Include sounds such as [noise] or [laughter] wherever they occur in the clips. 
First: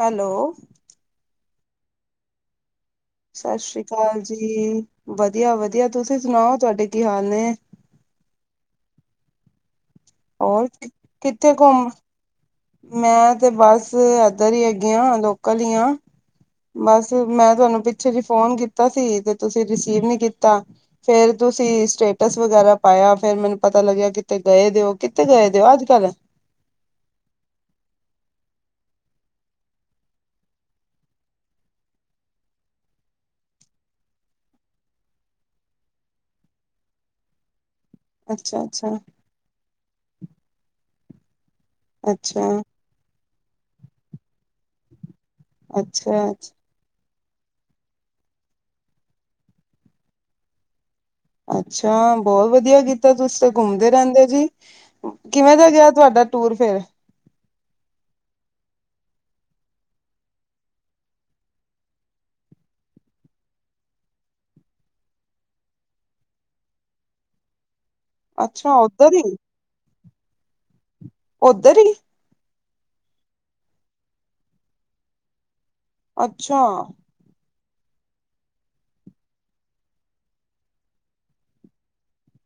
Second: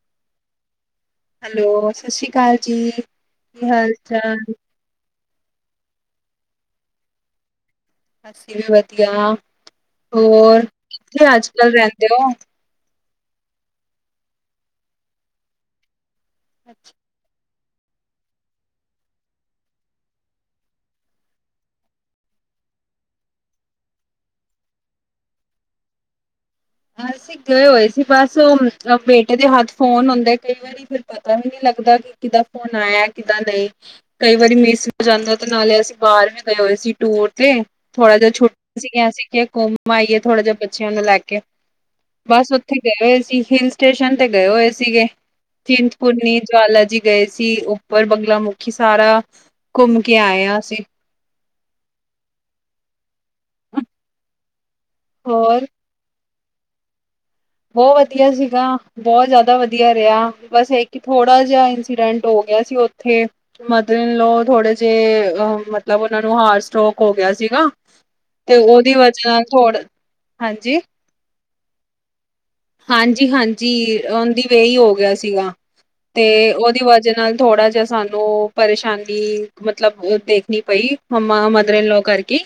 Hello. Hello ਸਸ਼੍ਰੀ ਕਾਲ ਜੀ। ਕੀ ਸਸ਼੍ਰੀ ਹਾਲ ਕਾਲ ਚਾਲ? ਜੀ, ਵਦੀਆ-ਵਦੀਆ ਤੁਸੀਂ ਸੁਨਾਓ ਤੁਆਡੇ ਕੀ ਹਾਲ ਨੇ? ਅਸੀਂ ਵੀ ਵਦੀਆ, ਹੋਰ ਔਰ ਕਿੱਥੇ ਅੱਜ-ਕੱਲ ਰੈਂਦੇ ਓਂ? ਮੈਂ ਤੇ ਬਸ ਏਦਰ ਈ ਹੈਗੀ ਆਂ ਲੋਕਲ ਈ ਆਂ। ਬਸ ਮੈਂ ਤੁਆਨੂੰ ਪਿੱਛੇ ਜੇ ਫੋਨ ਕੀਤਾ ਸੀ ਤੇ ਤੁਸੀਂ ਰਿਸੀਵ ਨੀ ਕੀਤਾ। ਫੇਰ ਤੁਸੀਂ ਸਟੇਟਸ ਵਗੈਰਾ ਪਾਏਆ ਫੇਰ ਮੈਨੂੰ ਪਤਾ ਲੱਗੇਆ ਕਿਤੇ ਗਏ ਦੇ ਓ ਕਿੱਥੇ ਗਏ ਦੇ ਓ ਅੱਜ-ਕੱਲ? ਅਸੀਂ ਗਏ ਹੋਏ ਸੀ ਬਸ ਓ ਬੇਟੇ ਦੇ ਹੱਥ ਫੋਨ ਹੁੰਦੈ ਕਈ ਵਾਰੀ ਓਈ ਫਿਰ ਪਤਾ ਵੀ ਨੀ ਲੱਗਦਾ ਕਿ ਕੀਦਾਂ ਫੋਨ ਆਏਆ ਕੀਦਾਂ ਨਈੰ। ਕਈ ਵਾਰੀ ਮਿਸ ਹੋ ਜਾਂਦਾ ਤੇ ਨਾਲੇ ਅਸੀਂ ਬਾਰ ਵੀ ਗਏ ਹੋਏ ਸੀ ਟੂਰ ਤੇ। ਥੋੜਾ ਜਾ ਛੁੱਟੀਆਂ ਅੱਛਾ-ਅੱਛਾ, ਸੀਗੀਆਂ ਅਸੀ ਕਿਆ ਘੁੰਮ ਆਈਏ ਥੋੜਾ ਜਾ ਬੱਚੇਆਂ ਨੂੰ ਲੈ ਕੇ। ਬਸ ਅੱਛਾ, ਅੱਛਾ, ਉੱਥੇ ਗਏ ਹੋਏ ਸੀ ਹਿਲ ਸਟੇਸ਼ਨ ਤੇ ਗਏ ਹੋਏ ਸੀਗੇ ਅੱਛਾ ਅੱਛਾ ਚਿੰਤਪੁਰਨੀ, ਜਵਾਲਾ ਜੀ। ਗਏ ਸੀ ਉੱਪਰ ਬੰਗਲਾ ਮੁੁਖੀ ਸਾਰਾ ਘੁੰਮ ਕੇ ਆਏਆਂ ਅਸੀਂ। ਅੱਛਾ ਬੋਹ ਵਦੀਆ ਕੀਤਾ ਤੁਸੀ ਤੇ ਘੁੰਮਦੇ ਰੈੰਦੇ ਜੀ ਕਿਵੇਂ ਹੋਰ ਦਾ ਗਿਆ ਤੁਆਡਾ ਟੂਰ ਫੇਰ? ਬੋਹ ਵਦੀਆ ਸੀਗਾ। ਬੋਹ ਜ਼ਾਅਦਾ ਵਦੀਆ ਰਿਆ ਬਸ ਏ ਕੀ ਥੋੜਾ ਜਾ ਇੰਸੀਡੈਂਟ ਹੋ ਗਿਆ ਸੀ ਓਥੇ। ਮਦਰ ਇਨ ਲੋ ਥੋੜੇ ਜੇ ਅ ਮਤਲਬ ਓਨਾਂ ਨੂੰ ਹਾਰ ਸਟ੍ਰੋਕ ਹੋ ਗਿਆ ਸੀਗਾ। ਤੇ ਅੱਛਾ, ਓਦੀ ਵਜਾ ਨਾ ਥੋੜ, ਹਾਂਜੀ ਓਦਰ ਈ? ਹਾਂਜੀ-ਹਾਂਜੀ ਓਨ ਦੀ ਵੇ ਈ ਹੋ ਗਿਆ ਸੀਗਾ। ਤੇ ਅੱਛਾ ਓਦੀ ਵਜਾ ਨਾਲ ਥੋੜਾ ਜਾ ਸਾਨੂੰ ਨੂੰ ਪਰੇਸ਼ਾਨੀ ਮਤਲਬ ਦੇਖਨੀ ਪਈ ਮੰਮਾ ਮਦਰ ਇਨ ਲੋਅ ਕਰਕੇ ਈ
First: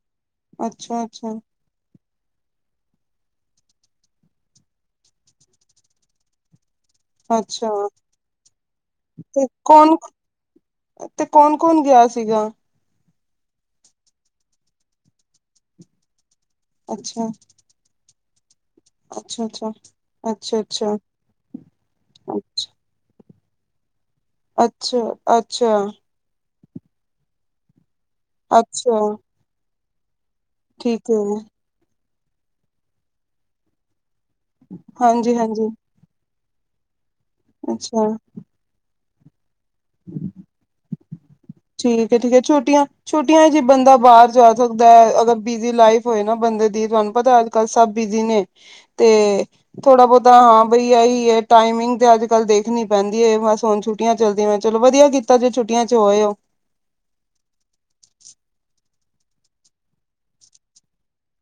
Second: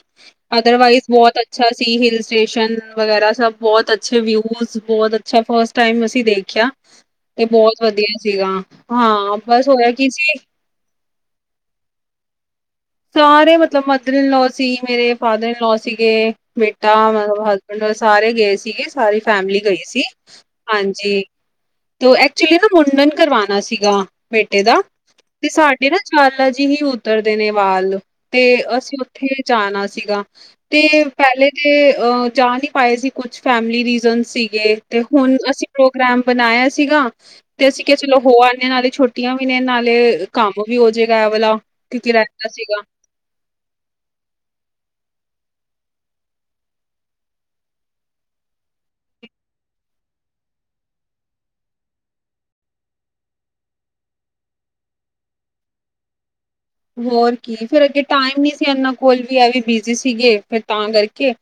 ਅਦਰਵਾਈਜ਼ ਬੋਤ ਅੱਛਾ ਸੀ ਹਿਲ ਸਟੇਸ਼ਨ ਵਗੈਰਾ ਸਬ ਬੋਤ ਅੱਛੇ ਵਿਊਜ਼ ਬੋਤ ਅੱਛਾ ਫਸਟ ਟਾਈਮ ਅਸੀਂ ਦੇਖਿਆ। ਤੇ ਅੱਛਾ ਬੋਤ ਵਦੀਆ ਸੀਗਾ ਹਾਂ ਤੇ ਬਸ ਹੋਏਆ ਕੌਣ ਕੀ ਸੀ ਤੇ ਕੌਨ-ਕੌਨ ਗਿਆ ਸੀਗਾ? ਸਾਰੇ ਮਤਲਬ ਮਦਰ ਇਨ ਲੋਅ ਸੀ, ਮੇਰੇ ਫਾਦਰ ਇਨ ਲੋਅ ਸੀਗੇ। ਬੇਟਾ ਅੱਛਾ ਮਤਲਬ ਹਸ ਮਤਲਬ ਸਾਰੇ ਗਏ ਸੀਗੇ। ਸਾਰੀ ਅੱਛਾ ਫੈਮਿਲੀ ਅੱਛਾ ਗਈ ਸੀ। ਅੱਛਾ ਅੱਛਾ ਹਾਂਜੀ। ਤੇ ਐਕਚੁਲੀ ਨਾ ਮੁੰਡਨ ਕਰਵਾਣਾ ਸੀਗਾ, ਬੇਟੇ ਦਾ ਅੱਛਾ ਤੇ ਅੱਛਾ ਸਾਡੇ ਨਾ ਚਾਲਾ ਜੀ ਵੀ ਉਤਰਦੇ ਨੇ ਵਾਲ ਤੇ ਅਸੀਂ ਅੱਛਾ ਉੱਥੇ ਜਾਣਾ ਸੀਗਾ ਤੇ ਠੀਕ ਹੈ ਪਹਿਲੇ ਤੇ ਆ ਜਾ ਨੀ ਪਾਏ ਸੀ। ਕੁਛ ਫੈਮਿਲੀ ਰੀਜ਼ਨ ਸੀ। ਤੇ-ਤੇ ਹਾਂਜੀ ਹੁਣ, ਅਸੀਂ ਹਾਂਜੀ ਪ੍ਰੋਗਰਾਮ ਬਣਾਇਆ ਸੀਗਾ ਤੇ ਅਸੀਂ ਕਿਹਾ ਅੱਛਾ ਚਲੋ ਹੋ ਆਨੇ। ਹਲੇ ਛੋਟ ਛੂਟੀਆਂ ਵੀ ਨੇ, ਨਾਲੇ ਕੰਮ ਵੀ ਹੋਜੇਗਾ ਐਹ ਵਾਲਾ। ਕਿਉਂਕਿ ਠੀਕ ਏ, ਠੀਕ ਏ। ਰਹਿੰਦਾ ਸੀਗਾ। ਛੋਟੀਆਂ ਛੁੱਟੀਆਂ 'ਚ ਈ ਬੰਦਾ ਬਾਹਰ ਜਾ ਸਕਦਾ ਐ। ਅਗਰ ਬਿਜ਼ੀ ਲਾਈਫ ਹੋਏ ਨਾ ਬੰਦੇ ਦੀ, ਤੁਹਾਨੂੰ ਪਤਾ ਅੱ ਅੱਜ-ਕੱਲ੍ਹ ਸਭ ਬਿਜ਼ੀ ਨੇ ਤੇ ਥੋੜ੍ਹਾ ਬਹੁਤਾ ਹਾਂ ਬਈ ਇਹੀ ਐ। ਟਾਈਮਿੰਗ ਤੇ ਅੱਜ-ਕੱਲ ਦੇਖਣੀ ਪੈਂਦੀ ਏ। ਬਸ ਹੁਣ ਛੁ ਛੁੱਟੀਆਂ ਚਲਦੀਆਂ। ਚਲੋ ਵਧੀਆ ਕੀਤਾ ਜੇ, ਛੁੱਟੀਆਂ 'ਚ ਹੋ ਆਏ ਓ। ਹੋਰ ਕੀ, ਫੇਰ ਅੱਗੇ ਟਾਈਮ ਨੀ ਸੀ ਇਹਨਾਂ ਕੋਲ ਵੀ। ਇਹ ਵੀ ਬਿਜ਼ੀ ਸੀਗੇ। ਫਿਰ ਤਾਂ ਕਰਕੇ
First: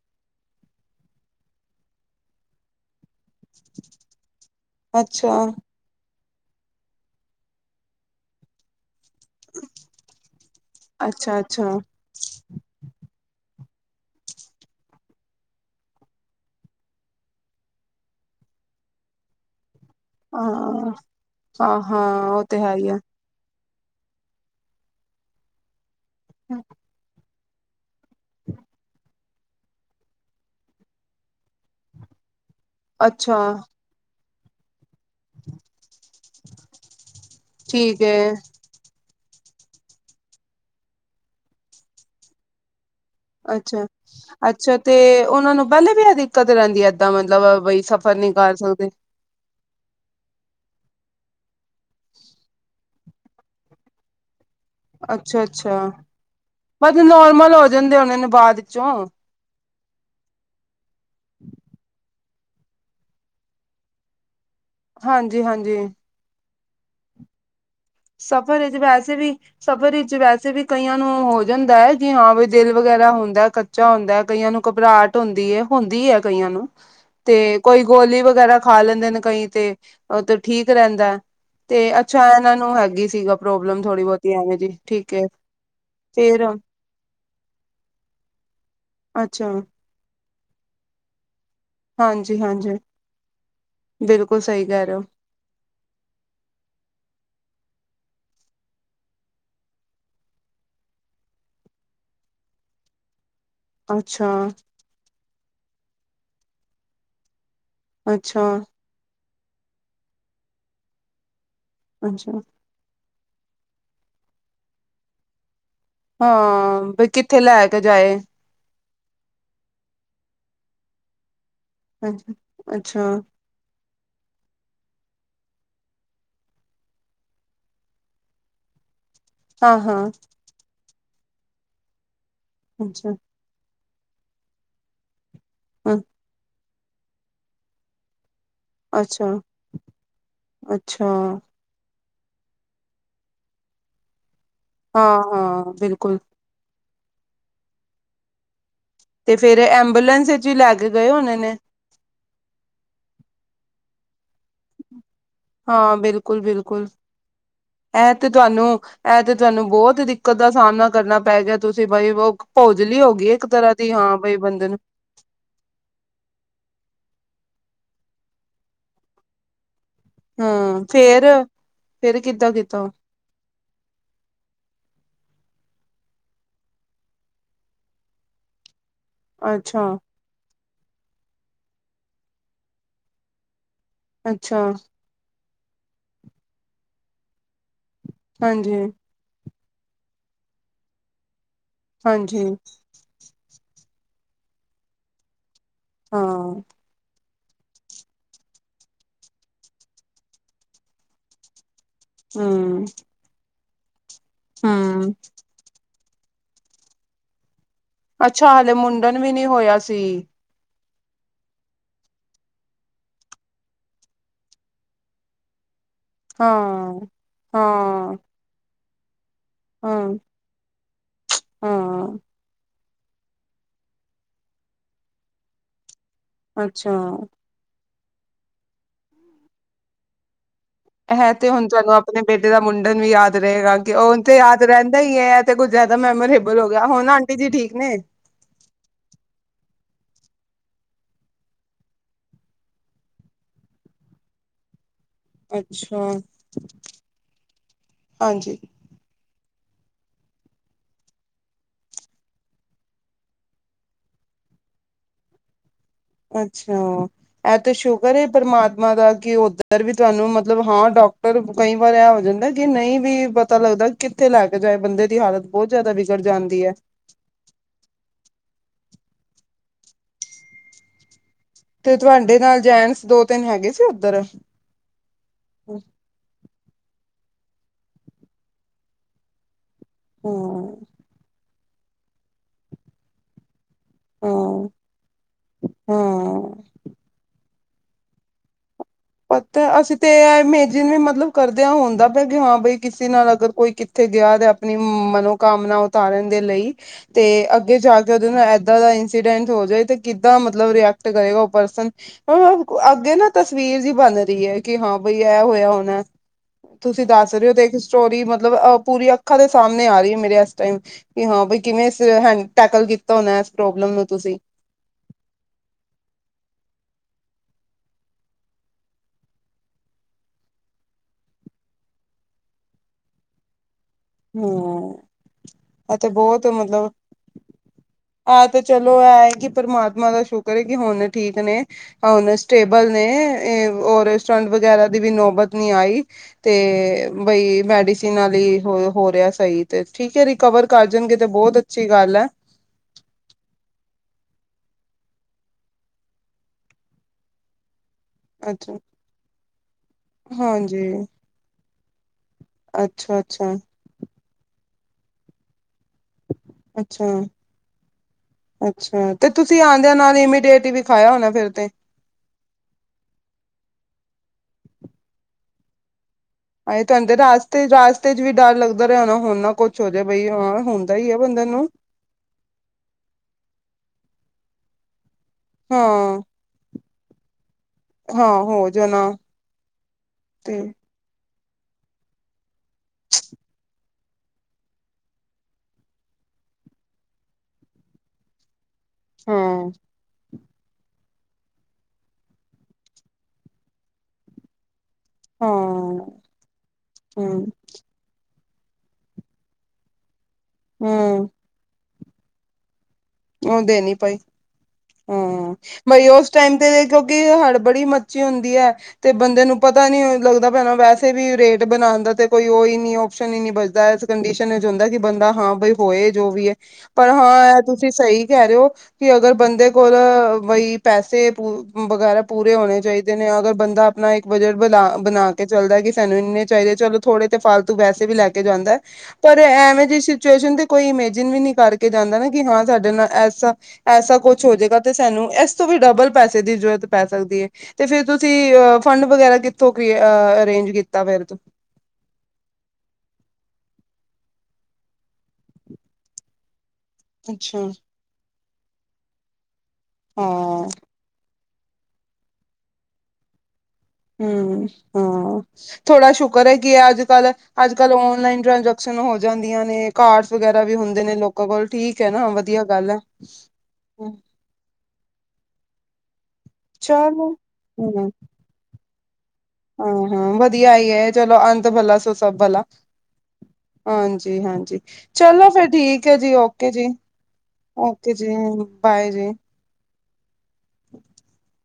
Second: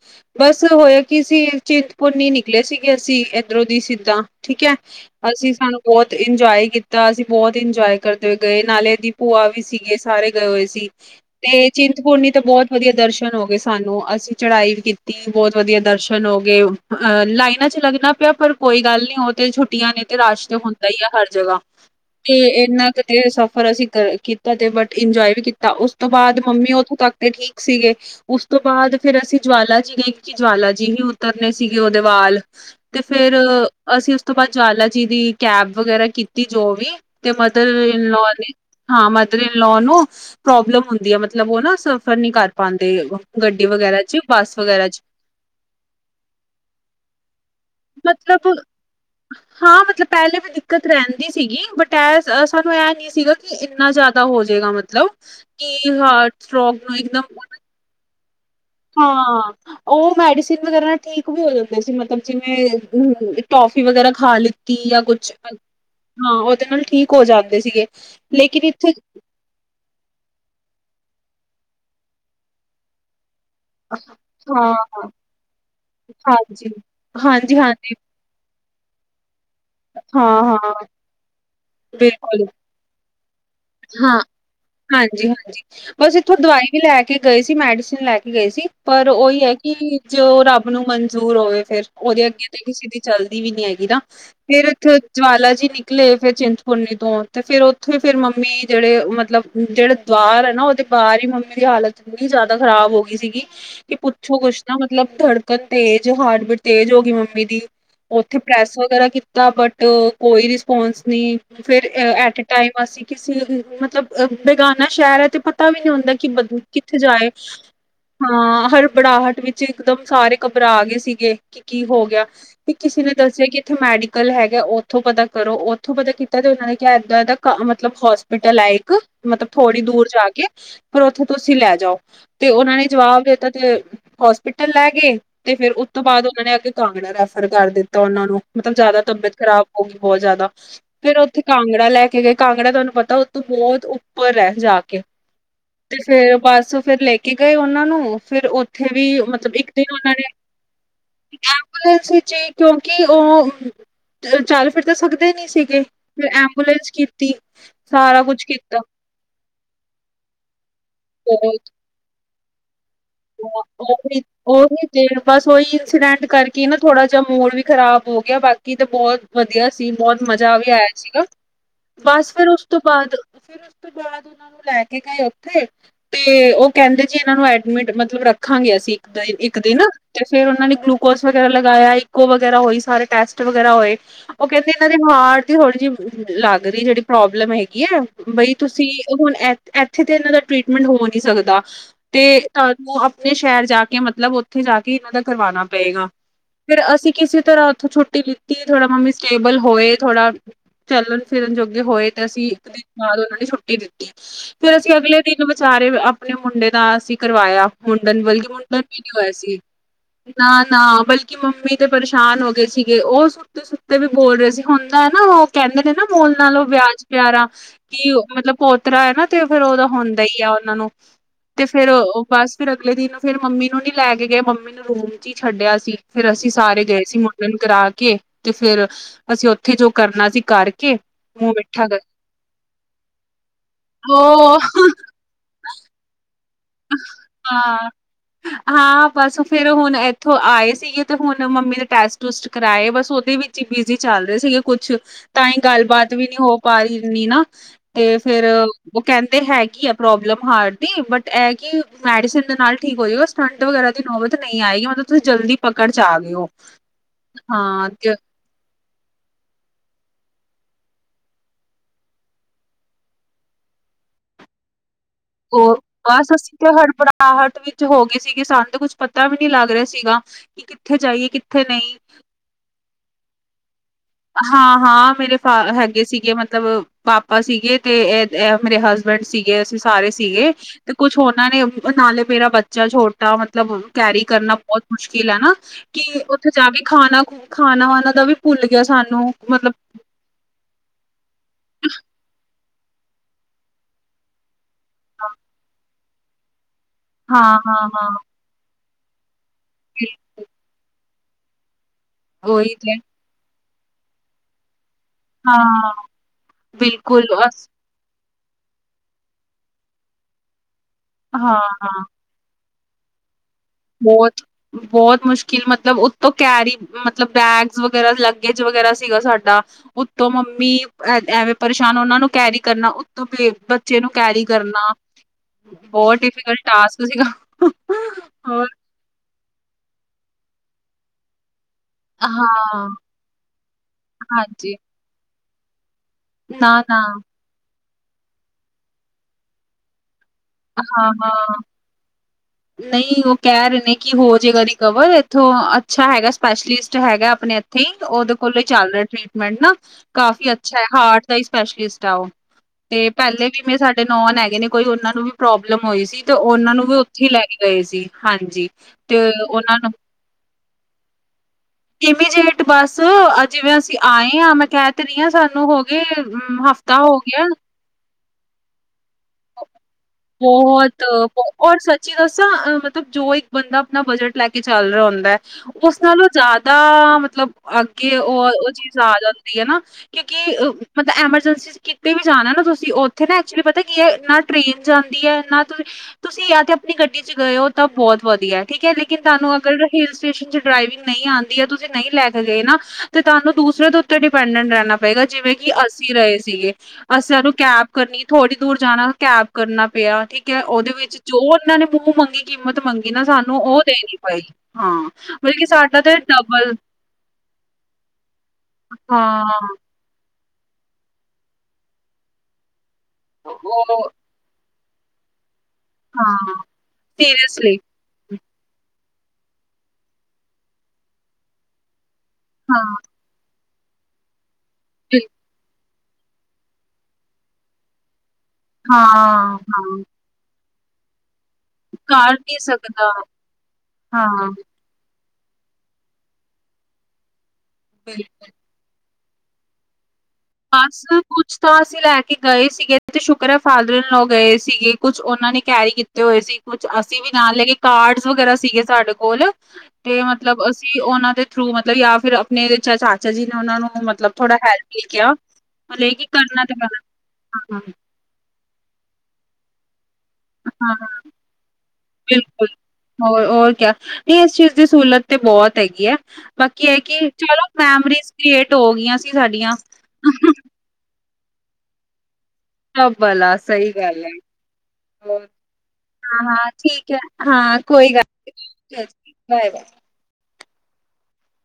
ਬਸ ਹੋਇਆ ਕੀ ਸੀ, ਚਿੰਤਪੁਰਨੀ ਨਿਕਲੇ ਸੀਗੇ ਅਸੀਂ। ਇ ਧਰੋਂ ਦੀ ਸਿੱਧਾ, ਠੀਕ ਐ। ਅੱਛਾ ਅਸੀਂ ਸਾਨੂੰ ਬਹੁਤ ਇੰਜੋਏ ਕੀਤਾ। ਅਸੀਂ ਬਹੁਤ ਇੰਜੋਏ ਕਰਦੇ ਹੋਏ ਗਏ। ਨਾਲੇ ਇਹਦੀ ਭੂਆ ਵੀ ਸੀਗੀ ਸਾਰੇ ਗਏ ਹੋਏ ਸੀ। ਅੱਛਾ ਅੱਛਾ ਤੇ ਚਿੰਤਪੂਰਨੀ ਤੇ ਬਹੁਤ ਵਧੀਆ ਦਰਸ਼ਨ ਹੋਗੇ ਸਾਨੂੰ। ਅਸੀਂ ਚੜ੍ਹਾਈ ਵੀ ਕੀਤੀ, ਬਹੁਤ ਵਧੀਆ ਦਰਸ਼ਨ ਹੋਗੇ ਅਹ ਲਾਈਨਾਂ 'ਚ ਲੱਗਣਾ ਪਿਆ। ਪਰ ਕੋਈ ਗੱਲ ਨੀ ਉਹ ਤੇ ਛੁੱਟੀਆਂ ਨੇ ਰਸ਼ ਤੇ ਹੁੰਦਾ ਹਾਂ ਈ ਆ ਹਰ ਜਗ੍ਹਾ ਹਾਂ ਹਾਂ ਤੇ ਉਹ ਹੈ ਹੀ ਇਨਾ ਆ ਸਫ਼ਰ ਅਸੀਂ ਕਰ ਕੀਤਾ ਤੇ ਬਟ ਇੰਜੋਏ ਵੀ ਕੀਤਾ। ਉਸ ਤੋਂ ਬਾਅਦ ਮੰਮੀ ਉਥੋਂ ਤੱਕ ਤੇ ਠੀਕ ਸੀਗੇ। ਉਸ ਤੋਂ ਬਾਅਦ ਫਿਰ ਅਸੀਂ ਜਵਾਲਾ ਜੀ ਗ‌ਏ, ਕਿ ਜਵਾਲਾ ਜੀ ਹੀ ਉਤਰਨੇ ਸੀਗੇ ਉਹਦੇ ਵਾਲ। ਤੇ ਫੇਰ ਅੱਛਾ ਅਸੀਂ ਉਹ ਤੋਂ ਬਾਅਦ ਜਵਾਲਾ ਜੀ ਦੀ, ਕੈਬ ਵਗੈਰਾ ਕੀਤੀ ਜੋ ਵੀ। ਤੇ ਮਦਰ ਠੀਕ ਇਨ ਹੈ ਲੋਅ ਨੇ ਹਾਂ, ਮਦਰ ਇਨ ਲੋਅ ਨੂੰ ਪ੍ਰੌਬਲਮ ਹੁੰਦੀ ਆ। ਮਤਲਬ ਉਹ ਨਾ ਸਫ਼ਰ ਨੀਂ ਕਰ ਪਾਂਦੇ। ਉ ਗੱਡੀ ਅੱਛਾ ਵਗੈਰਾ 'ਚ। ਅੱਛਾ ਤੇ ਉਹਨਾਂ ਨੂੰ ਪਹਿਲੇ ਵੀ ਐਹ ਦਿੱਕਤ ਰਹਿੰਦੀ ਐ। ਏਦਾਂ ਮਤਲਬ, ਬਈ ਸਫ਼ਰ ਨ੍ਹੀਂ ਕਰ ਮਤਲਬ ਸਕਦੇ। ਹਾਂ, ਮਤਲਬ ਪਹਿਲੇ ਵੀ ਦਿੱਕਤ ਰਹਿੰਦੀ ਸੀਗੀ। ਬਟ ਐਹ, ਸਾਨੂੰ ਐਹ ਨ੍ਹੀਂ ਸੀਗਾ ਕਿ ਇੰਨਾ ਜ਼ਿ ਦਾ ਹੋਜੇਗਾ ਮਤਲਬ, ਅੱਛਾ ਅੱਛਾ ਕਿ ਹਾਟ-ਸਟ੍ਰੋਕ ਬਸ ਨੂੰ ਇੱਕਦਮ ਨੋਰਮਲ ਹੋ ਜਾਂਦੇ ਹੁਨੇ ਨੇ ਬਾਅਦ ਚੋਂ ਹਾਂ। ਉਹ ਮੈਡੀਸਿਨ ਵਗੈਰਾ ਨਾ ਠੀਕ ਹੋ ਜਾਂਦੇ ਸੀ। ਮਤਲਬ ਜਿਵੇਂ, ਟੋਫੀ ਵਗੈਰਾ ਖਾਂਲੀ ਟੀ ਜਾਂ ਕੁਛ। ਹਾਂਜੀ ਹਾਂਜੀ ਹਾਂ, ਉਹਦੇ ਨਾਲ ਠੀਕ ਹੋ ਜਾਂਦੇ ਸੀਗੇ। ਸਫ਼ਰ ਲੇਕਿਨ ਵਿੱਚ ਇੱਥੇ ਵੈਸੇ ਵੀ ਸਫ਼ਰ ਵਿੱਚ ਵੈਸੇ ਵੀ ਕਈਆਂ ਨੂੰ ਹੋ ਜਾਂਦਾ। ਜੀ ਹਾਂ ਵੀ ਦਿਲ ਵਗੈਰਾ ਹੁੰਦਾ ਕੱ ਚਾ ਹੁੰਦਾ। ਕਈਆਂ ਨੂੰ ਹਾਂ ਘਬਰਾਹਟ ਹੁੰਦੀ ਏ। ਹੁੰਦੀ ਏ ਕਈਆਂ ਨੂੰ ਹਾਂਜੀ ਤੇ ਹਾਂਜੀ ਕੋਈ ਹਾਂਜੀ ਗੋਲੀ ਵਗੈਰਾ ਖਾ ਲੈਂਦੇ ਨੇ ਕਈ 'ਤੇ। ਉਹ ਤੇ ਹਾਂ ਠੀਕ ਹਾਂ ਰਹਿੰਦਾ ਤੇ ਅੱਛਾ ਬਿਲਕੁਲ ਏਨਾਂ ਨੂੰ ਹੈਗੀ ਸੀਗਾ ਪ੍ਰੋਬਲਮ ਥੋੜ੍ਹੀ ਹਾਂ, ਬਹੁਤੀ ਐਵੇਂ ਦੀ ਠੀਕ ਹੈ ਹਾਂਜੀ-ਹਾਂਜੀ। ਬਸ ਇੱਥੋਂ ਫੇਰ ਦਵਾਈ ਵੀ ਲੈ ਕੇ ਗਏ ਸੀ। ਮੈਡੀਸਿਨ ਲੈ ਕੇ ਗਏ ਸੀ। ਪਰ ਓਈ ਅੱਛਾ ਐ ਕਿ ਜੋ ਰੱਬ ਨੂੰ ਮਨਜ਼ੂਰ ਹੋਵੇ। ਫ਼ੇਰ ਓਦੇ ਹਾਂਜੀ ਅੱਗੇ ਤੇ ਹਾਂਜੀ ਕਿਸੀ ਦੀ ਚੱਲਦੀ ਵੀ ਨੀ ਹੈਗੀ ਨਾ। ਬਿਲਕੁਲ ਸਹੀ ਫ਼ੇਰ ਕਹਿ ਰਹੇ ਇੱਥੋ ਹੋ ਜਵਾਲਾ ਜੀ ਨਿ ਕਲੇ ਫੇਰ ਚਿੰਤਪੁਰਨੀ 'ਤੋਂ। ਤੇ ਫੇਰ ਉੱਥੋ ਈ ਫੇਰ ਮੰ ਮੰਮੀ ਜੇੜ੍ਹੇ ਮਤਲਬ ਜੇੜੇ ਦੁਵਾਰ ਐ ਨਾ। ਉਦੇ ਬਾਰ ਈ ਮੰਮੀ ਦੀ ਹਾਲਤ ਇੰਨੀ ਜ਼ਿਆਦਾ ਖ਼ਰਾਬ ਹੋਗੀ ਸੀਗੀ। ਕਿ ਅੱਛਾ ਪੁੱਛੋ ਕੁੱਛ ਨਾ, ਮਤਲਬ ਧੜਕਣ ਤੇਜ਼। ਹਾਟ-ਬੀਟ ਤੇਜ਼ ਹੋਗੀ ਮੰਮੀ ਦੀ। ਓਥੇ ਅੱਛਾ ਪ੍ਰੈਸ ਵਗੈਰਾ ਕੀਤਾ। ਬਟ, ਕੋਈ ਰਿਸਪੋਂਸ ਨੀ ਫੇਰ ਅੱਛਾ ਐਟੇ ਟਾਈਮ ਅਸੀਂ ਕਿਸੇ, ਮਤਲਬ ਬੇਗਾਨਾ ਸ਼ਹਿਰ ਐ ਤੇ ਪਤਾ ਵੀ ਨਹੀ ਹੁੰ ਦਾ ਕਿ ਹਾਂ ਬਂਦ ਕਿੱਥੇ ਬਈ ਜਾਏ, ਲੈ ਕੇ ਜਾਏ ਹਾਂ ਹਰ ਬੜਾਹਟ ਵਿੱਚ ਇਕਦਮ ਸਾਰੇ ਘਬਰਾ ਗਏ ਸੀਗੇ। ਕਿ ਕੀ ਹੋ ਗਿਆ, ਹਾਂਜੀ ਤੇ ਕਿਸੇ ਅੱਛਾ ਨੇ ਦੱਸਿਆ, ਕਿ ਇੱਥੇ ਮੈਡੀ ਅਂਕਲ ਹੈਗੇ, ਉੱਥੋਂ ਪਤਾ ਕਰੋ। ਉੱਥੋਂ ਪਤਾ ਕੀਤਾ ਤੇ ਉਨਾਂ ਨੇ ਕੇਆ ਏਦਾਂ ਘਾ ਮਤਲਬ ਹੋਸਪੀਟਲ ਹੈ ਇਕ। ਮਤਲਬ ਹਾਂ ਥੋੜ੍ਹੀ ਹਾਂ ਦੂਰ ਜਾ ਕੇ ਫੇਰ, ਉੱਥੇ ਤੁਸੀਂ ਲੈ ਜਾਓ, ਤੇ ਉਨਾਂ ਨੇ ਅੱਛਾ ਜਵਾਬ ਦੇਤਾ ਤੇ ਹੋਸਪਿਟਲ ਲੈਗੇ, ਤੇ ਫੇਰ ਉਸ ਹਾਂ ਤੋਂ ਬਾਅਦ ਉਨਾਂ ਨੇ ਅਗੇ ਕਾਂਗੜਾ ਰੈਫਰ ਕਰ ਦਿੱਤਾ। ਉਨਾਂ ਨੂੰ। ਮਤਲਬ ਜ਼ਿਆਦਾ ਤਬੀਅਤ ਅੱਛਾ ਖ਼ਰਾਬ ਹੋ ਗੀ, ਬੋਹਤ ਜ਼ਿਆਦਾ, ਅੱਛਾ ਫੇਰ ਉੱਥੇ ਕਾਂਗੜਾ ਲੈ ਕੇ ਗਏ ਕਾਂਗੜਾ ਤੁਹਾਨੂੰ ਪਤਾ, ਉਤੋਂ ਬਹੁਤ ਉੱਪਰ ਏ ਜਾ ਕੇ ਹਾਂ ਹਾਂ ਤੇ ਬਿਲਕੁਲ ਫੇਰ ਬੱਸ। ਫੇਰ ਲੈ ਕੇ ਗਏ ਉਨਾਂ ਨੂੰ, ਫੇਰ ਉੱਥੇ ਵੀ ਤੇ ਮਤਲਬ ਫੇਰ ਇਕ ਦਿਨ ਉਨਾਂ ਐਬੂਲੈਂਸ ਨੇ ਵਿੱਚ ਹੀ ਲੈ ਕੇ ਗਏ ਹੋਣੇ ਨੇ [unintelligible] ਐਭੂਂਲੈਂਸ ਵਿਚ ਕਿਉਂਕਿ ਉ। [unintelligible] ਚਾਲ ਫਿਰ ਤੇ ਸਕਦੇ ਨੀ ਸੀਗੇ। ਫੇਰ ਐਂਬੂਲੈਂਸ ਕੀ ਏ ਤੇ ਤੁਆਨੂੰ, ਏਹ ਤੇ ਤੁਆਨੂੰ, ਬੋਤ ਦਿੱਕਤ ਦਾ ਸਾਮਣਾ ਕਰਨਾ ਪੈ ਗਿਆ ਤੁਸੀਂ ਬਾਈ ਉ ਭੋਜਲੀ ਹੋਗੀ ਏ, ਇਕ ਤਰ੍ਹਾਂ ਦੀ ਹਾਂ ਬਈ ਬੰਦੇ ਨੂੰ। ਤੇ ਬੱਸ ਉਈ ਇੰਸੀਡੈਂਟ ਕਰਕੇ ਨਾ, ਥੋੜਾ ਜੇਆ ਮੂਡ ਵੀ ਖ਼ਰਾਬ ਹੋ ਗਿਆ, ਬਾਕੀ ਤਾਂ ਬੋਤ ਵਧੀਆ ਸੀ ਬੋਤ ਮਜ਼ਾ ਵੀ ਹਾਂ ਆਇਆ ਸੀਗਾ, ਫੇਰ ਫੇਰ ਬੱਸ ਫਿਰ ਕਿੱਦਾਂ ਉਸ ਤੋਂ ਕੀਤਾ ਬਾਅਦ ਫੇਰ ਉਸ ਤੋਂ ਬਾਅਦ, ਉਨਾ ਨੂੰ ਲੈ ਕੇ ਗਏ, ਉੱਥੇ ਤੇ ਉਹ ਕੇਂਦੇ ਜੇ ਏਨਾਂ ਨੂੰ ਐਡਮਿਟ ਮਤ ਲਬ ਰੱਖਾਂਗੇ, ਅਸੀਂ ਇਕ ਦਿਨ। ਅੱਛਾ ਤੇ ਫੇਰ ਉਨਾਂ ਨੇ ਗੁਲੂਕੋਸ ਵਗ਼ੈਰਾ ਲਗਾਇਆ, ਈਕੋ ਵਗੈਰਾ ਹੋਈ, ਸਾਰੇ ਟੈਸਟ ਵਗੈਰਾ ਹੋਏ, ਉ ਅੱਛਾ ਕੇਂਦੇ ਏਨਾਂ ਦੇ ਹਾਰਟ ਦੀ ਥੋੜੀ ਜੀ ਲੱਗ ਰੀ, ਜੇੜੀ ਪ੍ਰੋਬਲਮ ਹੈਗੀ ਏ ਬਈ ਹਾਂਜੀ ਤੁਸੀਂ ਹੁਣ, ਏਥੇ ਤੇ ਏਨਾਂ ਦਾ ਟ੍ਰੀਟਮੈਂਟ ਹੋ ਨਹੀਂ ਸਕਦਾ ਤੇ ਹਾਂਜੀ ਉਹ ਆਪਣੇ ਸੈ਼ਰ ਜਾ ਕੇ, ਮਤਲਬ ਉੱਥੇ ਜਾ ਕੇ ਏਨਾਂ ਦਾ ਕਰਵਾਣਾ। ਪਏਗਾ, ਹਾਂ ਫੇਰ ਅਸੀਂ ਕਿਸੇ ਤਰ੍ਹਾਂ ਉੱਥੋਂ ਛੁੱ ਟੀ ਲਿੱਤੀ, ਥੋੜਾ ਮੰਮੀ ਸਟੇਬਲ ਹੋਏ, ਥੋੜਾ ਚੱਲਣ ਫਿਰਨ ਜੋਗੇ ਹੋਏ। ਅਸੀਂ ਇੱਕ ਦਿਨ ਹਮ ਬਾਅਦ ਉਹਨਾਂ ਨੇ ਛੁੱਟੀ ਦਿੱਤੀ, ਫੇਰ ਅਸੀਂ ਹਮ ਅਗਲੇ ਦਿਨ ਵਿਚਾਰੇ, ਆਪਣੇ ਮੁੰਡੇ ਦਾ ਅਸੀਂ ਕਰਵਾਇਆ ਮੁੰਡਨ, ਵਲਕੀ ਮੁੰਡਨ ਵੀ ਨੀ ਹੋਇਆ ਸੀ। ਨਾ-ਨਾ ਬਲਕਿ ਮੰਮੀ ਤੇ ਪਰੇਸ਼ਾਨ ਹੋਗੇ ਸੀਗੇ। ਉਹ ਸੁੱਤੇ ਵੀ ਬੋਲ ਰੇ ਸੀ, ਹੁੰਦਾ ਹੈ ਨਾ ਉ ਕੇਂਦੇ ਨੇ ਨਾ ਮੋਲ ਨਾਲੋਂ ਹਾਂ ਵਿਆਜ ਪਿਆਰਾ, ਕਿ ਹਾਂ ਮਤਲਬ ਪੋਤਰਾ ਹੈ ਨਾ, ਤੇ ਫੇਰ ਉਦਾ ਹਾਂ ਹੋਦਾ ਈ ਏ ਉਨਾਂ ਨੂੰ, ਤੇ ਫੇਰ ਹਾਂ ਬੱਸ ਫੇਰ ਅਗਲੇ ਦਿਨ, ਫੇਰ ਮੰਮੀ ਨੂੰ ਨਹੀ ਲੈ ਕੇ ਗਏ, ਮੰਮੀ ਨੂੰ ਰੂਮ ਚ ਈ ਛੱਡਿਆ ਸੀ, ਫੇਰ ਅਸੀਂ ਸਾਰੇ ਅੱਛਾ ਗਏ ਸੀ। ਮੁੰਡਨ ਕਰਾ ਕੇ, ਤੇ ਫੇਰ ਅਸੀਂ ਉੱਥੇ ਜੋ ਕਰਨਾ ਸੀ ਕਰ ਹੈ ਤੇ ਮੂੰਹ ਹੁਣ ਮਿੱਠਾ ਤੁਆਨੂੰ, ਆਪਣੇ ਬੇਟੇ ਦਾ ਮੁੰਡਨ ਵੀ ਯਾਦ ਰਏਗਾ, ਕਿ ਉਂਜ ਤੇ ਉਹ ਯਾਦ ਰੇਂਦਾ ਈ ਏ। ਤੇ ਕੁੱਝ ਜ਼ਿਆਦਾ ਮੈਮੋਰੇਬਲ ਹੋ ਗਿਆ, ਹੁਣ ਆਂਟੀ ਜੀ ਠੀਕ ਹਾਂ ਨੇ? ਹਾਂ ਬੱਸ ਫੇਰ ਹੁਣ ਇੱਥੋਂ ਆਏ ਸੀਗੇ। ਤੇ ਹੁਣ ਮੰਮੀ ਦੇ ਟੈਸਟ ਟੂਸਟ ਕਰਵਾਏ ਬੱਸ ਉਦੇ ਵੀ ਚ ਬਿਜੀ ਚਲ ਰੇ ਸੀਗੇ ਕੁੱਛ। ਤਾਂ ਈ ਅੱਛਾ ਗੱਲਬਾਤ ਵੀ ਨੀ ਹੋ ਪਾ ਰੀ ਨੀ ਨਾ, ਤੇ ਫੇਰ। ਹਾਂਜੀ ਉ ਕੇਂਦੇ ਹੈਗੀ ਏ, ਪ੍ਰੋਬਲਮ ਹਾਰਟ ਦੀ ਬਟ ਏ ਕਿ ਮੈਡੀਸਨ ਦੇ ਨਾਲ ਠੀਕ ਹੋ ਜੇਗਾ, ਸਟੰਟ ਵਗੈਰਾ ਦੀ ਨੌਬਤ ਨਈ ਆਏਗੀ, ਮਤਲਬ ਤੁਸੀਂ ਜਲਦੀ ਪਕੜ ਚ ਆ ਗਏ ਉ, ਅੱਛਾ ਇਹ ਤੇ ਹਾਂ। ਸ਼ੁਕਰ ਏ ਪਰਮਾਤਮਾ ਦਾ ਕਿ ਉੱਧਰ ਵੀ ਤੁਹਾਨੂੰ ਮਤਲਬ, ਹਾਂ ਡਾਕਟਰ ਕਈ ਵਾਰ ਇਹ ਹੋ ਜਾਂਦਾ। ਕਿ ਨਹੀਂ ਵੀ ਪਤਾ ਲੱਗਦਾ, ਕਿੱਥੇ ਲੈ ਕੇ ਜਾਏ ਬੰਦੇ ਦੀ ਹਾਲਤ ਬਹੁਤ ਜ਼ਿਆਦਾ ਵਿਗੜ ਜਾਂਦੀ ਹੈ। ਆਹਟ ਵਿੱਚ ਹੋ ਗਏ ਸੀਗੇ, ਸਾਨੂੰ ਕੁੱਛ ਪਤਾ ਵੀ ਨੀ ਲੱਗ ਰਿਹਾ ਸੀਗਾ। ਕਿ ਕਿੱਥੇ ਜਾਈਏ ਕਿ ਤੇ ਤੁਹਾਡੇ ਨਾਲ ਜੈਨਟਸ ਦੋ ਤਿੰਨ ਹੈਗੇ ਸੀ, ਉੱਧਰ? ਹਾਂ, ਹਾਂ ਮੇਰੇ ਫਾ ਹਾਂ ਹੈਗੇ ਸੀਗੇ। ਮਤਲਬ ਪਾਪਾ ਸੀਗੇ, ਤੇ ਇਹ ਇਹ ਮੇਰੇ ਹਸਬੈਂਡ ਸੀਗੇ। ਅਸੀਂ ਸਾਰੇ ਸੀਗੇ ਤੇ ਕੁਛ ਉਨਾਂ ਨੇ ਨਾਲੇ ਮੇਰਾ ਬੱਚਾ ਛੋਟਾ ਮਤਲਬ ਕੈਰੀ ਕਰਨਾ ਹਾਂ ਬੋਤ ਮੁਸ਼ਕਿਲ ਹੈ ਨਾ ਕਿ ਉੱਥੇ ਹਾਂ ਜਾ ਕੇ ਖਾਣਾ ਖ ਖਾਣਾ ਵਾਣਾ ਦਾ ਵੀ ਭੁੱਲ ਕਿ ਸਾਨ ਪਤਾ ਅਸੀ ਤੇ ਇਮੇਜਿਨ ਵੀ ਮਤਲਬ ਕਰਦਿਆਂ ਹੁੰਦਾ ਪਿਆ ਕਿ ਹਾਂ ਬਈ ਕਿਸੇ ਨਾਲ ਅਗਰ ਕੋਈ ਕਿੱਥੇ ਗਿਆ ਦਾ। ਆਪਣੀ ਮਨੋਕਾਮਨਾ ਉਤਾਰਨ ਦੇ ਲਈ ਤੇ ਅੱਗੇ ਜਾ ਹਾਂ-ਹਾਂ-ਹਾਂ ਕੇ ਉਦੇ ਨਾ ਏ ਏਦਾਂ ਦਾ ਇੰਸੀਡੈਂਟ ਹੋ ਜਾਏ ਤੇ ਕਿੱਦਾਂ ਮਤਲਬ ਰਿਐਕਟ ਕਰੇਗਾ ਓ ਪਰਸਨ ਉਹੀ [unintelligible] ਤੇ ਅੱਗੇ ਨਾ ਤਸਵੀਰ ਜਈ ਬਣ ਰਈ ਐ ਕਿ ਹਾਂ ਬਈ ਐ ਹੋਇਆ ਹਾਂ ਹੋਣਾ ਤੁਸੀਂ ਬਿਲਕੁਲ ਦੱਸ ਰਏ ਹੋ ਤੇ ਅਸ ਇੱਕ ਸਟੋਰੀ ਮਤਲਬ ਪੂਰੀ ਅੱਖਾਂ ਦੇ ਸਾਹਮਣੇ ਆ ਰਈ ਮੇਰੇ ਇਸ ਟਾਈਮ ਵੀ ਹਾਂ ਬਈ ਕਿਵੇਂ ਹਾਂ-ਹਾਂ ਇਸ ਹੈਂ ਟੈਕਲ ਕੀਤਾ ਹੋਨਾ ਇਸ ਪ੍ਰੋਬਲਮ ਨੂੰ ਤੁਸੀ ਬੋਤ ਮੁਸ਼ਕਿਲ ਮਤਲਬ ਉਤੋਂ ਕੈਰੀ ਮਤਲਬ ਬੈਗ ਵਗੈਰਾ ਲੱਗੇਜ ਵਗੈਰਾ ਸੀਗਾ ਸਾਡਾ ਉੱਤੋਂ ਮੰਮੀ ਐਵੇਂ ਪਰੇਸ਼ਾਨ ਉਨਾਂ ਨੂੰ ਕੈਰੀ ਕਰਨਾ ਉਤੋਂ [unintelligible] ਬੱਚੇ ਨੂੰ ਕੈਰੀ ਕਰਨਾ ਹਮ ਅਤੇ ਬੋ ਬਹੁਤ ਡਿਫੀਕਲਟ ਮਤਲਬ ਟਾਸਕ ਸੀਗਾ। ਇਹ ਤੇ ਹੋਰ ਚਲੋ ਐ ਕਿ ਪਰਮਾਤਮਾ ਦਾ ਸ਼ੁਕਰ ਐ ਕਿ ਹੁਣ ਠੀਕ ਨੇ। ਹੁਨ ਹਾਂ ਸਟੇਬਲ ਨੇ ਔਰ ਸਟੰਟ ਹਾਂਜੀ ਵਗੈਰਾ ਦੀ ਵੀ ਨੌਬਤ ਨੀ ਆਈ। ਨਾ ਨਾ ਤੇ ਬਈ ਮੈਡੀਸਿਨਾਂ ਲਈ ਹੋ-ਹੋ ਰਿਆ ਸਈ। ਤੇ ਠੀਕ ਐ ਰਿਕਵਰ ਕਰ ਜਾਣਗੇ ਤੇ ਬੋਤ ਅੱਛੀ ਗੱਲ ਐ। ਨਈ ਓ ਕੈ ਰਏ ਨੇ ਕਿ ਹੋ ਜਏਗਾ ਰਿਕਵਰ ਇੱਥੋਂ ਅੱਛਾ ਹੈਗਾ ਸਪੈਸ਼ਲਿਸਟ ਹੈਗਾ ਆਪਣੇ ਇ ਥਿੰਕ ਉਦੇ ਕੋਲ ਹੀ ਅੱਛਾ ਚੱਲ ਰਿਆ ਟ੍ਰਰੀਟਮੈਂਟ ਨਾ ਕਾਫੀ ਅੱਛਾ ਹੈ ਹਾਂਜੀ ਹਾਰਟ ਦਾ ਈ ਸਪੈਸ਼ਲਿਸਟ ਆ ਓ ਤੇ ਅੱਛਾ ਪੈਲੇ ਅੱਛਾ ਵੀ ਸਾਡੇ ਨੌਨ ਹੈਗੇ ਨੇ ਕੋਈ ਉਨਾਂ ਨੂੰ ਵੀ ਪ੍ਰੋਬਲਮ ਹੋਈ ਸੀ ਤੇ ਉਨਾਂ ਨੂੰ ਵੀ ਅੱਛਾ ਉੱਥੇ ਈ ਲੈ ਕੇ ਗਏ ਸੀ ਹਾਂਜੀ ਤੇ ਉਹਨਾਂ ਧਿਆਨ ਦੇ ਨਾਲ ਇਮੀਡੀੇਏਟ ਵੀ ਖਾਇਆ ਹੋਣਾ ਫੇਰ ਤੇ ਇਮੀਜੇਏਟ ਬਸ ਅ ਜਿਵੇਂ ਅਸੀਂ ਆਏ ਆਂ ਮੈਂ ਕੈ ਤੇ ਰਈ ਆਂ ਸਾਨੂੰ ਹੋ ਗੇ ਹਾਏ ਹਫ਼ਤਾ ਤੁਹਾਨੂੰ ਹੋ ਗਿਆ। ਰਾਸਤੇ ਰਾਸਤੇ ਤੇ 'ਚ ਵੀ ਡਰ ਲੱਗਦਾ ਰਿਆ ਨਾ ਹੁਣ ਨਾ ਕੁੱਛ ਹੋ ਜਾ ਬਈ ਹਾਂ ਹੁੰਦਾ ਈ ਏ ਬੰਦੇ ਨੂੰ ਚੀ ਦੱਸਾਂ ਅ ਮਤਲਬ ਜੋ ਇੱਕ ਬੰਦਾ ਆਪਣਾ ਬਜਟ ਲੈ ਕੇ ਚੱਲ ਰਿਆ ਹੁੰਦਾ ਹਾਂ ਉਸ ਨਾਲੋਂ ਜਾ ਦਾ ਮਤਲਬ ਅੱਗੇ ਹਾਂ ਹੋ ਓ-ਓ ਚੀਜ਼ ਜਾਣਾ ਆ ਜਾਂਦੀ ਆ ਨਾ ਕਿਉਂਕਿ ਤੇ ਮਤਲਬ ਐਮਰਜੈਂਸੀ 'ਚ ਕਿਤੇ ਵੀ ਜਾਣਾ ਨਾ ਤੁਸੀਂ ਉੱਥੇ ਨਾ ਐਕਚੁਲੀ ਪਤਾ ਕੀ ਹੈ ਨਾ ਟ੍ਰੇਨ ਜਾਂਦੀ ਐ ਨਾ ਤੁਸੀਂ ਜਾਂ ਤੇ ਆਪਣੀ ਗੱਡੀ 'ਚ ਗਏ ਹੋ ਤਾਂ ਬੋਤ ਵਧੀਆ ਠੀਕ ਐ ਲੇਕਿਨ ਤਾਨੂੰ ਹਾਂ ਅਗਰ ਹਿੱਲ ਸਟੇਸ਼ਨ 'ਚ ਡਰਾਈਵਿੰਗ ਨਈ ਆਂਦੀ ਏ ਤੁਸੀਂ ਨਈ ਲੈ ਕੇ ਗਏ ਨਾ ਤੇ ਤਾਨੂੰ ਦੂਸਰੇ ਦੇ ਉੱਤੇ ਡਿਪੈਂਡੈਂਟ ਰੈਣਾ ਪਏਗਾ ਜਿਵੇਂ ਕਿ ਅਸੀਂ ਹਾਂ ਰਏ ਸੀਗੇ ਅਸੀ ਹਮ ਸਾਨੂੰ ਕੈਬ ਕਰਨੀ ਥੋੜ੍ਹੀ ਦੂਰ ਜਾਣਾ ਕੈਬ ਕਰਨਾ ਪਿਆ ਠੀਕ ਐ ਉਦੇ ਵਿੱਚ ਹਮ ਜੋ ਉਨਾਂ ਨੇ ਮੂੰਹ ਮੰਗੀ ਕੀਮਤ ਮੰਗੀ ਨਾ ਸਾਨੂੰ ਉਹ ਦੇਣੀ ਪਈ ਹਾਂ ਹੂੰ ਮਤਲਬ ਕਿ ਸਾਡਾ ਬਈ ਤੇ ਉਸ ਟਾਈਮ ਡਬਲ ਤੇ ਕਿਉਂਕਿ ਹੜਬੜੀ ਮੱਚੀ ਹੁੰਦੀ ਐ ਤੇ ਬੰਦੇ ਨੂੰ ਹਾਂ ਪਤਾ ਨੀ ਲੱਗਦਾ ਭੈਣਾਂ ਵੈਸ ਵੈਸੇ ਵੀ ਰੇਟ ਬਣਾਣ ਦਾ ਤੇ ਕੋਈ ਓ ਈ ਨੀ ਓਪਸ਼ਨ ਈ ਨੀ ਬਚਦਾ ਇਸ ਉਹ ਕੰਡੀਸ਼ਨ 'ਚ ਹੁੰਦਾ ਕਿ ਬੰਦਾ ਹਾਂ ਬਈ ਹੋਏ ਜੋ ਵੀ ਐ ਹਾਂ ਪਰ ਹਾਂ ਐ ਤੁ ਸੀਰੀਅਸਲੀ ਸਈ ਕੈ ਰਏ ਹੋ ਕਿ ਅਗਰ ਬੰਦੇ ਕੋਲ ਬਈ ਪੈਸੇ ਪੂ ਵਗੈਰਾ ਪੂਰੇ ਹੋਣੇ ਹਾਂ ਚਾਈਦੇ ਨੇ ਅਗਰ ਬੰਦਾ ਆਪਣਾ ਇੱਕ ਬਜਟ ਬਲਾ ਬਿਲ ਬਣਾ ਕੇ ਚੱਲਦਾ ਕਿ ਸਾਨੂੰ ਇੰਨੇ ਚਾਈਦੇ ਚਲੋ ਥੋੜੇ ਤੇ ਫਾਲਤੂ ਵੈਸੇ ਵੀ ਲੈ ਕੇ ਜਾਂਦਾ। ਹਾਂ ਪਰ ਐਵੇਂ ਜੇ ਹਾਂ ਸ ਸਿਚੁਏਸ਼ਨ ਤੇ ਕੋਈ ਇਮੇਜਿਨ ਵੀ ਨ ਕਰਕੇ ਜਾਂਦਾ ਨਾ ਕਰ ਕਿ ਨਹੀਂ ਹਾਂ ਸਾਡੇ ਨਾਲ ਸਕਦਾ ਐਸਾ-ਐਸਾ ਕੁਛ ਹਾਂ ਹੋਜੇ। ਤਾ ਤੇ ਸਾਨੂੰ ਇਸ ਤੋਂ ਵੀ ਡਬਲ ਪੈਸੇ ਦੀ ਜਰੂਰਤ ਪੈ ਸਕਦੀ ਏ ਤੇ ਫਿਰ ਬਿਲ ਤੁਸੀ ਖਾਡ ਵਗੈਰਾ ਕਿੱਥੋਂ ਕੀ ਅ ਬੱਸ ਕੁਛ ਤਾਂ ਅਸੀਂ ਲੈ ਕੇ ਗਏ ਸੀਗੇ, ਤੇ ਸ਼ੁਕਰ ਐ ਫਾਦਰ ਇਣਲੋ ਗਏ ਸੀਗੇ, ਕੁਛ ਓਨਾਂ ਨੇ ਕੈਰੀ ਕੀਤੇ ਹੋਏ ਸੀ। ਕੁਛ ਅਸੀਂ ਵੀ ਨਾਲ ਅੱਛਾ ਲੈਗੇ ਕਾਡਸ ਵਗੈਰਾ ਸੀਗੇ ਸਾਡੇ ਕੋਲ, ਤੇ ਮਤਲਬ ਹਾਂ ਅਸੀਂ ਓਨਾਂ ਦੇ ਥਰੂ ਮਤਲਬ ਜਾਂ ਫਿਰ ਅਪਣੇ ਚ ਚਾਚਾ ਜੀ ਨੇ ਓਨਾਂ ਨੂੰ ਮਤਲਬ ਥੋੜਾ ਹੂੰ ਹੈਲਪ ਲਈ ਕੇਆ ਹਾਂ ਥੋੜਾ ਸ਼ੁਕਰ ੲੈ ਕਿ ਅੱਜ-ਕੱਲ, ਅੱਜ-ਕੱਲ ਔਨਲਾਈਨ ਡਰਜਕਸ਼ਨ ਹੋ ਜਾਂਦੀਆਂ ਨੇ ਕਾਟਸ ਵਗੈਰਾ ਵੀ ਹੁੰਦੇ ਹਾਂ ਨੇ ਲੋਕਾਂ ਕੋਲ, ਠੀਕ ਐ ਨਾ ਵਧੀਆ ਗੱਲ ਐ ਔਰ ਕੇਆ, ਨੀ ਇਸ ਚੀਜ਼ ਦੀ ਸੂਲਤ ਤੇ ਬੋਤ ਹੈਗੀ ਐ, ਬਾਕੀ ਏ ਚਲੋ ਕਿ ਚਲੋ ਮੈਮਰੀਜ਼ ਫੇਟ ਹੋ ਗਿਆ ਸੀ। ਸਾਡੀਆਂ ਆਂ ਹਾਂ, ਵਧੀਆ ਈ ਐ। ਚਲੋ, ਅੰਤ ਭਲਾ ਸੋ ਸਭ ਭਲਾ। ਸਭ ਵਾਲਾ ਸਹੀ ਗੱਲ ਹੈ ਹਾਂਜੀ-ਹਾਂਜੀ, ਚਲੋ ਫੇਰ ਠੀਕ ਐ ਜੀ, ਹਾਂ ਓਕੇ ਹਾਂ ਜੀ। ਠੀਕ ਹੈ ਓਕੇ ਜੀ, ਬਾਏ ਜੀ। ਬਾਏ-ਬਾਏ। [inaudible]